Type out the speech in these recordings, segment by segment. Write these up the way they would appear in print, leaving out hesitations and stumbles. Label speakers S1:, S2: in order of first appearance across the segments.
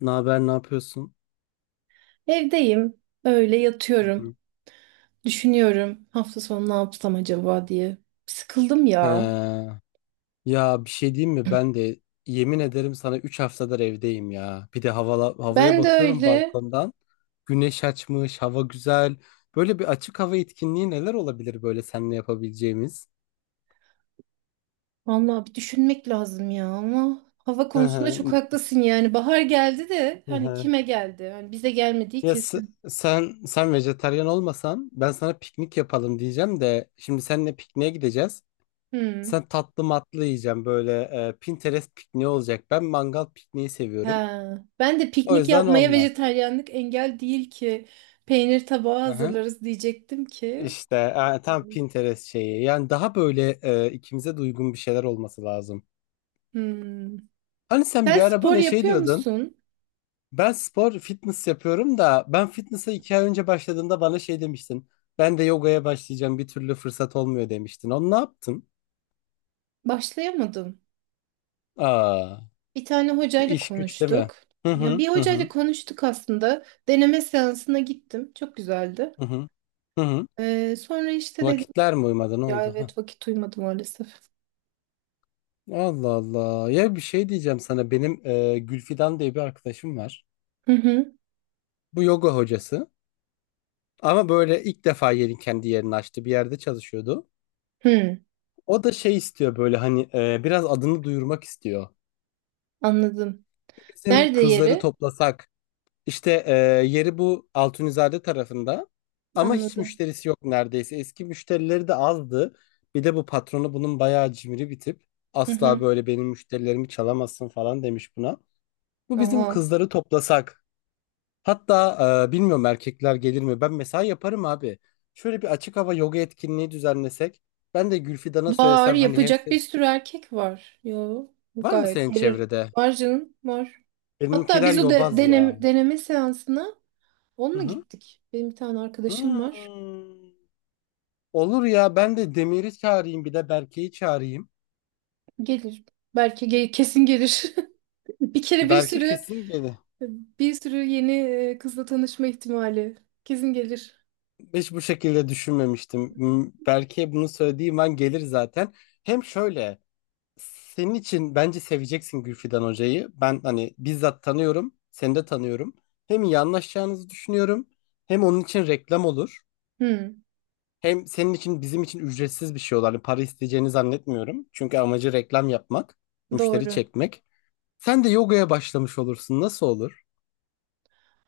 S1: Ne haber, ne yapıyorsun?
S2: Evdeyim, öyle
S1: Hı
S2: yatıyorum.
S1: hı.
S2: Düşünüyorum hafta sonu ne yapsam acaba diye. Sıkıldım ya.
S1: He, ya bir şey diyeyim mi? Ben de yemin ederim sana 3 haftadır evdeyim ya. Bir de havaya
S2: Ben de
S1: bakıyorum
S2: öyle.
S1: balkondan. Güneş açmış, hava güzel. Böyle bir açık hava etkinliği neler olabilir böyle seninle yapabileceğimiz?
S2: Vallahi bir düşünmek lazım ya ama hava
S1: Hı
S2: konusunda çok
S1: hı,
S2: haklısın yani. Bahar geldi de
S1: hı
S2: hani
S1: hı.
S2: kime geldi? Hani bize gelmediği
S1: Ya s-
S2: kesin.
S1: sen vejetaryen olmasan ben sana piknik yapalım diyeceğim de şimdi seninle pikniğe gideceğiz.
S2: Hmm.
S1: Sen tatlı matlı yiyeceğim böyle Pinterest pikniği olacak. Ben mangal pikniği seviyorum.
S2: Ha. Ben de
S1: O
S2: piknik
S1: yüzden
S2: yapmaya
S1: olmaz.
S2: vejetaryenlik engel değil ki. Peynir tabağı
S1: Aha.
S2: hazırlarız diyecektim ki.
S1: İşte tam Pinterest şeyi. Yani daha böyle ikimize de uygun bir şeyler olması lazım.
S2: Hmm.
S1: Hani sen bir
S2: Sen
S1: ara
S2: spor
S1: bana şey
S2: yapıyor
S1: diyordun.
S2: musun?
S1: Ben spor, fitness yapıyorum da ben fitness'a 2 ay önce başladığında bana şey demiştin. Ben de yogaya başlayacağım bir türlü fırsat olmuyor demiştin. Onu ne yaptın?
S2: Başlayamadın.
S1: Aa,
S2: Bir tane hocayla
S1: iş güç değil mi?
S2: konuştuk.
S1: Hı
S2: Ya
S1: hı
S2: bir
S1: hı
S2: hocayla
S1: hı
S2: konuştuk aslında. Deneme seansına gittim. Çok güzeldi.
S1: hı hı. Hı hı.
S2: Sonra işte dedim
S1: Vakitler mi uymadı ne
S2: ya,
S1: oldu? Hah.
S2: evet, vakit uymadı maalesef.
S1: Allah Allah. Ya bir şey diyeceğim sana. Benim Gülfidan diye bir arkadaşım var.
S2: Hı hı.
S1: Bu yoga hocası. Ama böyle ilk defa yerin kendi yerini açtı. Bir yerde çalışıyordu.
S2: Hı,
S1: O da şey istiyor böyle hani biraz adını duyurmak istiyor.
S2: anladım.
S1: Bizim
S2: Nerede
S1: kızları
S2: yeri?
S1: toplasak işte yeri bu Altunizade tarafında ama hiç
S2: Anladım.
S1: müşterisi yok neredeyse. Eski müşterileri de azdı. Bir de bu patronu bunun bayağı cimri bir tip.
S2: Hı
S1: Asla
S2: hı.
S1: böyle benim müşterilerimi çalamazsın falan demiş buna. Bu bizim
S2: Oha.
S1: kızları toplasak. Hatta bilmiyorum erkekler gelir mi? Ben mesela yaparım abi. Şöyle bir açık hava yoga etkinliği düzenlesek. Ben de Gülfidan'a
S2: Var,
S1: söylesem hani hem
S2: yapacak
S1: sen...
S2: bir sürü erkek var. Yo,
S1: Var mı
S2: gayet
S1: senin
S2: gelir.
S1: çevrede?
S2: Var canım, var. Hatta
S1: Benimkiler
S2: biz o de,
S1: yobaz ya.
S2: deneme seansına
S1: Hı
S2: onunla
S1: hı.
S2: gittik. Benim bir tane arkadaşım var.
S1: Hmm. Olur ya ben de Demir'i çağırayım bir de Berke'yi çağırayım.
S2: Gelir. Belki kesin gelir. Bir kere bir
S1: Berke
S2: sürü
S1: kesin gelir.
S2: bir sürü yeni kızla tanışma ihtimali, kesin gelir.
S1: Hiç bu şekilde düşünmemiştim. Hmm, Berke'ye bunu söylediğim an gelir zaten. Hem şöyle senin için bence seveceksin Gülfidan Hoca'yı. Ben hani bizzat tanıyorum, seni de tanıyorum. Hem iyi anlaşacağınızı düşünüyorum, hem onun için reklam olur.
S2: Hı,
S1: Hem senin için bizim için ücretsiz bir şey olur. Hani para isteyeceğini zannetmiyorum. Çünkü amacı reklam yapmak, müşteri
S2: doğru.
S1: çekmek. Sen de yogaya başlamış olursun. Nasıl olur?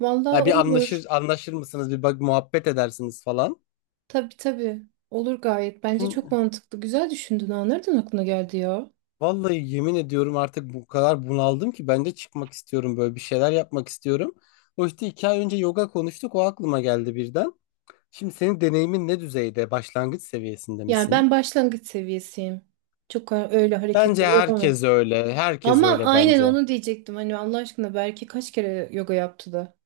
S2: Vallahi
S1: Ya bir
S2: olur.
S1: anlaşır anlaşır mısınız? Bir bak muhabbet edersiniz falan.
S2: Tabii tabii. Olur gayet. Bence çok
S1: Şimdi
S2: mantıklı. Güzel düşündün. Ha. Nereden aklına geldi ya?
S1: vallahi yemin ediyorum artık bu kadar bunaldım ki ben de çıkmak istiyorum böyle bir şeyler yapmak istiyorum. O işte 2 ay önce yoga konuştuk o aklıma geldi birden. Şimdi senin deneyimin ne düzeyde? Başlangıç seviyesinde
S2: Yani ben
S1: misin?
S2: başlangıç seviyesiyim. Çok öyle
S1: Bence
S2: hareketleri yapamam.
S1: herkes öyle. Herkes
S2: Ama
S1: öyle
S2: aynen
S1: bence.
S2: onu diyecektim. Hani Allah aşkına belki kaç kere yoga yaptı da.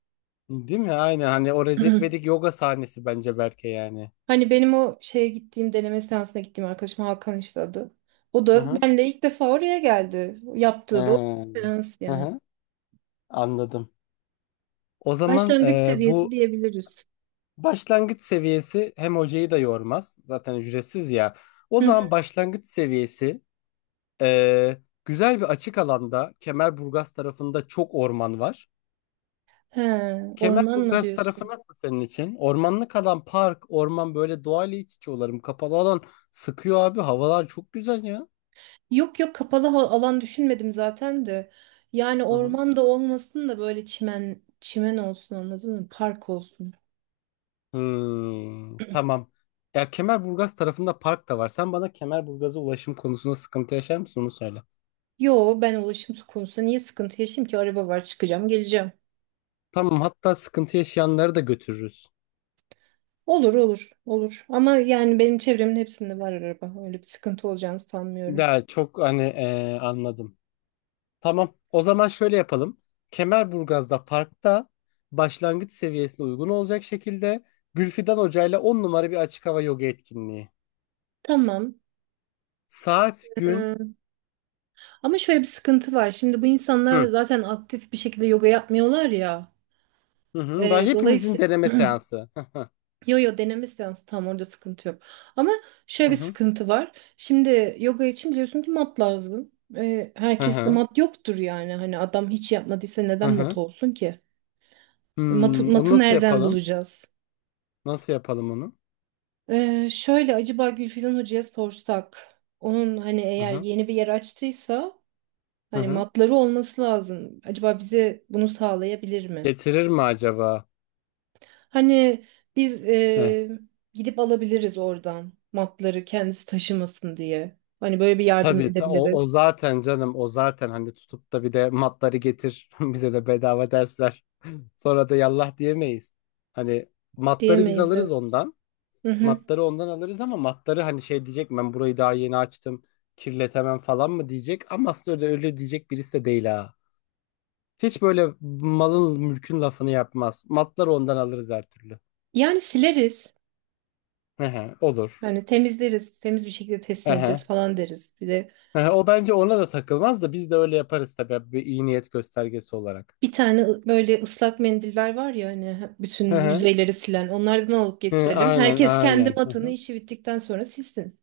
S1: Değil mi? Aynen hani o Recep İvedik yoga sahnesi bence Berke yani.
S2: Hani benim o şeye gittiğim, deneme seansına gittiğim arkadaşım Hakan işte adı. O
S1: Hı
S2: da
S1: hı.
S2: benle ilk defa oraya geldi. Yaptığı da o
S1: Ee,
S2: seans
S1: Hı
S2: yani.
S1: hı. Anladım. O zaman
S2: Başlangıç seviyesi
S1: bu
S2: diyebiliriz.
S1: başlangıç seviyesi hem hocayı da yormaz. Zaten ücretsiz ya. O
S2: Hı
S1: zaman
S2: hı.
S1: başlangıç seviyesi. Güzel bir açık alanda Kemerburgaz tarafında çok orman var.
S2: He, orman mı
S1: Kemerburgaz tarafı
S2: diyorsun?
S1: nasıl senin için? Ormanlık alan, park, orman böyle doğayla iç içe olalım. Kapalı alan sıkıyor abi. Havalar çok güzel ya.
S2: Yok yok, kapalı alan düşünmedim zaten de. Yani
S1: Hı hı.
S2: orman da olmasın da böyle çimen çimen olsun, anladın mı? Park olsun.
S1: Hmm, tamam. Ya Kemerburgaz tarafında park da var. Sen bana Kemerburgaz'a ulaşım konusunda sıkıntı yaşar mısın onu söyle.
S2: Yo, ben ulaşım konusunda niye sıkıntı yaşayayım ki? Araba var, çıkacağım geleceğim.
S1: Tamam hatta sıkıntı yaşayanları da götürürüz.
S2: Olur olur olur. Ama yani benim çevremin hepsinde var araba. Öyle bir sıkıntı olacağını sanmıyorum.
S1: Ya çok hani anladım. Tamam. O zaman şöyle yapalım. Kemerburgaz'da parkta başlangıç seviyesine uygun olacak şekilde Gülfidan Hoca ile 10 numara bir açık hava yoga etkinliği.
S2: Tamam.
S1: Saat, gün.
S2: Ee, Ama şöyle bir sıkıntı var. Şimdi bu insanlar
S1: Hı.
S2: zaten aktif bir şekilde yoga yapmıyorlar ya.
S1: Hı hı. Daha hepimizin
S2: Dolayısıyla,
S1: deneme seansı.
S2: yo yo, deneme seansı tam orada sıkıntı yok. Ama şöyle
S1: Hı
S2: bir
S1: hı.
S2: sıkıntı var. Şimdi yoga için biliyorsun ki mat lazım.
S1: Hı hı.
S2: Herkeste
S1: Hı hı.
S2: mat yoktur yani. Hani adam hiç yapmadıysa
S1: Hı
S2: neden mat
S1: hı.
S2: olsun ki? Matı,
S1: Hmm, onu
S2: matı
S1: nasıl
S2: nereden
S1: yapalım?
S2: bulacağız?
S1: Nasıl yapalım onu?
S2: Şöyle, acaba Gülfidan Hoca'ya sorsak, onun hani
S1: Hı
S2: eğer
S1: hı.
S2: yeni bir yer açtıysa
S1: Hı
S2: hani
S1: hı.
S2: matları olması lazım. Acaba bize bunu sağlayabilir mi?
S1: Getirir mi acaba?
S2: Hani biz
S1: Heh.
S2: gidip alabiliriz oradan matları, kendisi taşımasın diye. Hani böyle bir yardım
S1: Tabii o
S2: edebiliriz.
S1: zaten canım o zaten hani tutup da bir de matları getir bize de bedava ders ver. Sonra da yallah diyemeyiz. Hani matları biz
S2: Diyemeyiz,
S1: alırız
S2: evet.
S1: ondan.
S2: Hı hı.
S1: Matları ondan alırız ama matları hani şey diyecek ben burayı daha yeni açtım kirletemem falan mı diyecek. Ama aslında öyle, öyle diyecek birisi de değil ha. Hiç böyle malın mülkün lafını yapmaz. Matları ondan alırız her türlü.
S2: Yani sileriz.
S1: Ehe, olur.
S2: Hani temizleriz. Temiz bir şekilde teslim edeceğiz
S1: Ehe.
S2: falan deriz. Bir de
S1: Ehe, o bence ona da takılmaz da biz de öyle yaparız tabii bir iyi niyet göstergesi olarak.
S2: bir tane böyle ıslak mendiller var ya hani bütün
S1: Ehe.
S2: yüzeyleri silen, onlardan alıp
S1: Hı, hı,
S2: getirelim.
S1: aynen
S2: Herkes kendi
S1: aynen. Hı
S2: matını
S1: hı.
S2: işi bittikten sonra silsin.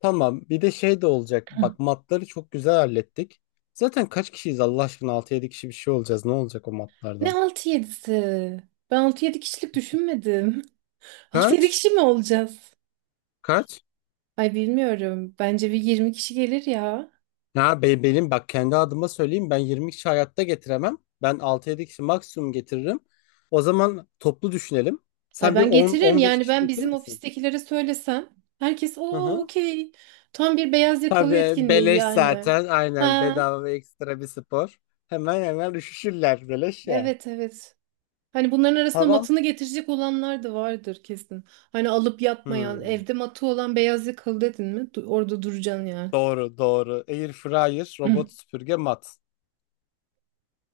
S1: Tamam. Bir de şey de olacak. Bak matları çok güzel hallettik. Zaten kaç kişiyiz Allah aşkına? 6-7 kişi bir şey olacağız. Ne olacak o
S2: Ne
S1: matlardan?
S2: altı yedisi? Ben altı yedi kişilik düşünmedim. Altı yedi
S1: Kaç?
S2: kişi mi olacağız?
S1: Kaç?
S2: Ay, bilmiyorum. Bence bir 20 kişi gelir ya.
S1: Benim bak kendi adıma söyleyeyim. Ben 20 kişi hayatta getiremem. Ben 6-7 kişi maksimum getiririm. O zaman toplu düşünelim.
S2: Ay
S1: Sen bir
S2: ben
S1: on
S2: getiririm
S1: on beş
S2: yani,
S1: kişi
S2: ben
S1: getirir
S2: bizim
S1: misin?
S2: ofistekilere söylesem. Herkes
S1: Hı
S2: o
S1: hı.
S2: okey. Tam bir beyaz yakalı
S1: Tabii
S2: etkinliği
S1: beleş
S2: yani.
S1: zaten. Aynen
S2: Ha,
S1: bedava ve ekstra bir spor. Hemen hemen üşüşürler beleş ya.
S2: evet evet. Hani bunların arasında
S1: Tamam.
S2: matını getirecek olanlar da vardır kesin. Hani alıp yatmayan,
S1: Hmm.
S2: evde matı olan, beyaz yakalı dedin mi? Orada duracaksın yani.
S1: Doğru, doğru. Air fryer, robot süpürge, mat.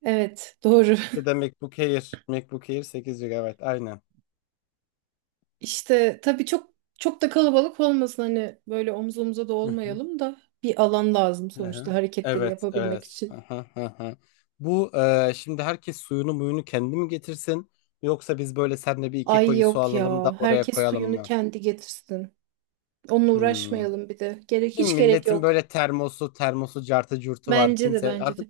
S2: Evet, doğru.
S1: Bir de MacBook Air. MacBook Air 8 gigabayt. Evet, aynen.
S2: İşte tabii çok çok da kalabalık olmasın, hani böyle omuz omuza da
S1: Hı hı,
S2: olmayalım da, bir alan lazım
S1: hı
S2: sonuçta
S1: hı.
S2: hareketleri
S1: Evet,
S2: yapabilmek
S1: evet. Hı
S2: için.
S1: hı, hı hı. Bu şimdi herkes suyunu muyunu kendi mi getirsin? Yoksa biz böyle senle bir iki
S2: Ay
S1: koli su
S2: yok
S1: alalım
S2: ya.
S1: da oraya
S2: Herkes
S1: koyalım
S2: suyunu
S1: mı?
S2: kendi getirsin. Onunla
S1: Hmm.
S2: uğraşmayalım bir de. Gerek,
S1: Değil mi?
S2: hiç gerek
S1: Milletin
S2: yok.
S1: böyle termosu, termosu, cartı curtu var.
S2: Bence de,
S1: Kimse
S2: bence
S1: artık
S2: de.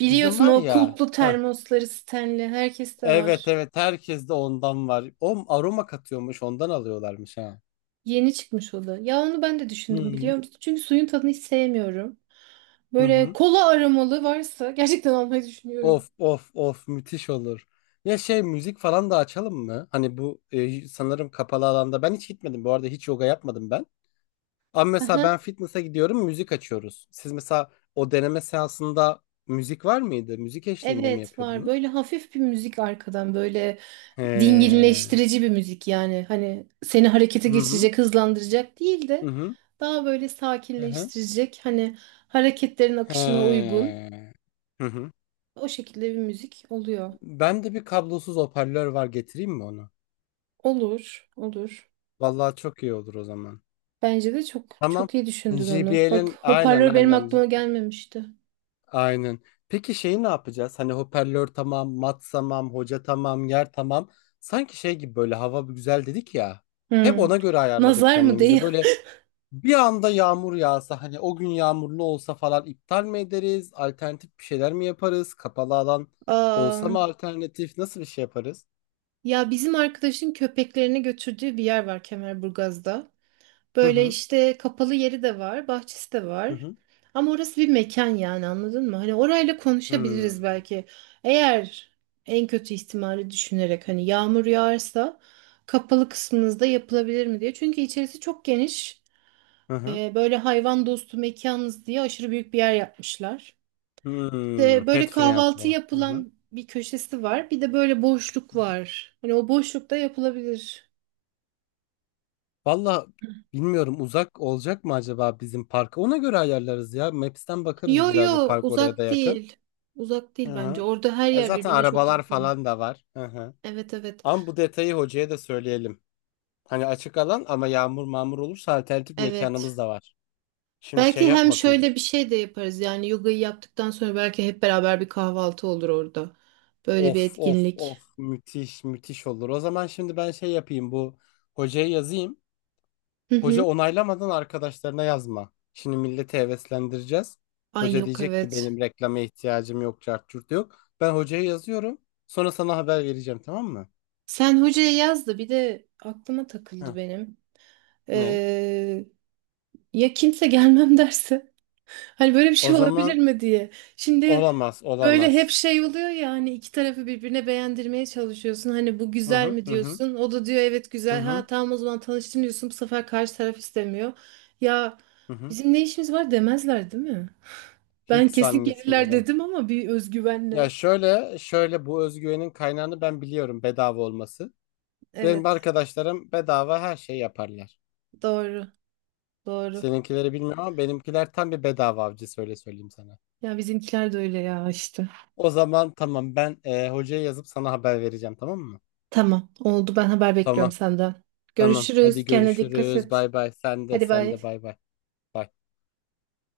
S1: bizim
S2: Biliyorsun
S1: var
S2: o
S1: ya.
S2: kulplu
S1: Heh.
S2: termosları, Stanley, herkeste
S1: Evet,
S2: var.
S1: evet. Herkes de ondan var. O aroma katıyormuş, ondan alıyorlarmış ha.
S2: Yeni çıkmış o da. Ya onu ben de
S1: Hı
S2: düşündüm,
S1: hı.
S2: biliyor musun? Çünkü suyun tadını hiç sevmiyorum.
S1: Hı
S2: Böyle
S1: hı.
S2: kola aromalı varsa gerçekten almayı düşünüyorum.
S1: Of of of müthiş olur. Ya şey müzik falan da açalım mı? Hani bu sanırım kapalı alanda ben hiç gitmedim bu arada hiç yoga yapmadım ben. Ama mesela
S2: Aha,
S1: ben fitness'a gidiyorum müzik açıyoruz. Siz mesela o deneme seansında müzik var mıydı? Müzik eşliğinde mi
S2: evet var.
S1: yapıyordunuz?
S2: Böyle hafif bir müzik arkadan, böyle
S1: He.
S2: dinginleştirici bir müzik yani. Hani seni harekete
S1: Hı hı.
S2: geçirecek, hızlandıracak değil
S1: Hı
S2: de
S1: hı.
S2: daha böyle
S1: Hı hı.
S2: sakinleştirecek. Hani hareketlerin akışına
S1: He.
S2: uygun.
S1: Hı hı.
S2: O şekilde bir müzik oluyor.
S1: Ben de bir kablosuz hoparlör var getireyim mi onu?
S2: Olur, olur.
S1: Vallahi çok iyi olur o zaman.
S2: Bence de çok
S1: Tamam.
S2: çok iyi düşündün onu.
S1: JBL'in
S2: Bak,
S1: aynen
S2: hoparlör benim
S1: aynen.
S2: aklıma gelmemişti.
S1: Aynen. Peki şeyi ne yapacağız? Hani hoparlör tamam, mat tamam, hoca tamam, yer tamam. Sanki şey gibi böyle hava bir güzel dedik ya. Hep
S2: Hmm.
S1: ona göre ayarladık
S2: Nazar mı
S1: kendimizi.
S2: değil?
S1: Böyle bir anda yağmur yağsa hani o gün yağmurlu olsa falan iptal mi ederiz? Alternatif bir şeyler mi yaparız? Kapalı alan olsa
S2: Aa,
S1: mı alternatif? Nasıl bir şey yaparız?
S2: ya bizim arkadaşın köpeklerini götürdüğü bir yer var Kemerburgaz'da.
S1: Hı
S2: Böyle
S1: hı.
S2: işte kapalı yeri de var, bahçesi de
S1: Hı
S2: var.
S1: hı.
S2: Ama orası bir mekan yani, anladın mı? Hani orayla konuşabiliriz
S1: Hmm.
S2: belki. Eğer en kötü ihtimali düşünerek, hani yağmur yağarsa kapalı kısmınızda yapılabilir mi diye. Çünkü içerisi çok geniş.
S1: Hı hı.
S2: Böyle hayvan dostu mekanız diye aşırı büyük bir yer yapmışlar.
S1: Hmm.
S2: Böyle
S1: Pet
S2: kahvaltı
S1: friendly. Hı hı.
S2: yapılan bir köşesi var. Bir de böyle boşluk var. Hani o boşlukta yapılabilir.
S1: Valla bilmiyorum uzak olacak mı acaba bizim parka? Ona göre ayarlarız ya. Maps'ten bakarız
S2: Yo
S1: güzel bir
S2: yo,
S1: park oraya da
S2: uzak
S1: yakın.
S2: değil. Uzak
S1: Hı
S2: değil bence.
S1: hı.
S2: Orada her
S1: E
S2: yer
S1: zaten
S2: birbirine çok
S1: arabalar
S2: yakın.
S1: falan da var. Hı hı.
S2: Evet evet.
S1: Ama bu detayı hocaya da söyleyelim. Hani açık alan ama yağmur mağmur olursa alternatif mekanımız
S2: Evet.
S1: da var. Şimdi şey
S2: Belki hem
S1: yapmasın.
S2: şöyle bir şey de yaparız. Yani yogayı yaptıktan sonra belki hep beraber bir kahvaltı olur orada. Böyle bir
S1: Of of
S2: etkinlik.
S1: of müthiş müthiş olur. O zaman şimdi ben şey yapayım bu hocaya yazayım.
S2: Hı
S1: Hoca
S2: hı.
S1: onaylamadan arkadaşlarına yazma. Şimdi milleti heveslendireceğiz.
S2: Ay,
S1: Hoca
S2: yok,
S1: diyecek ki
S2: evet.
S1: benim reklama ihtiyacım yok, cart curt yok. Ben hocaya yazıyorum. Sonra sana haber vereceğim tamam mı?
S2: Sen hocaya yaz da, bir de aklıma
S1: Heh,
S2: takıldı benim.
S1: ne?
S2: Ee, Ya kimse gelmem derse? Hani böyle bir
S1: O
S2: şey olabilir
S1: zaman
S2: mi diye. Şimdi
S1: olamaz,
S2: böyle hep
S1: olamaz.
S2: şey oluyor ya, hani iki tarafı birbirine beğendirmeye çalışıyorsun. Hani bu
S1: Hı
S2: güzel
S1: hı,
S2: mi
S1: hı hı,
S2: diyorsun. O da diyor evet
S1: hı
S2: güzel.
S1: hı,
S2: Ha tamam, o zaman tanıştın diyorsun. Bu sefer karşı taraf istemiyor. Ya
S1: hı hı.
S2: bizim ne işimiz var demezler değil mi? Ben
S1: Hiç
S2: kesin gelirler
S1: zannetmiyorum.
S2: dedim ama bir
S1: Ya
S2: özgüvenle.
S1: şöyle, şöyle bu özgüvenin kaynağını ben biliyorum bedava olması. Benim
S2: Evet,
S1: arkadaşlarım bedava her şey yaparlar.
S2: doğru doğru.
S1: Seninkileri bilmiyorum ama benimkiler tam bir bedava avcısı öyle söyleyeyim sana.
S2: Ya bizimkiler de öyle ya işte.
S1: O zaman tamam ben hocaya yazıp sana haber vereceğim tamam mı?
S2: Tamam oldu, ben haber bekliyorum
S1: Tamam
S2: senden.
S1: tamam hadi
S2: Görüşürüz, kendine dikkat
S1: görüşürüz
S2: et.
S1: bay bay sen de
S2: Hadi
S1: sen de
S2: bay.
S1: bay bay. Bay.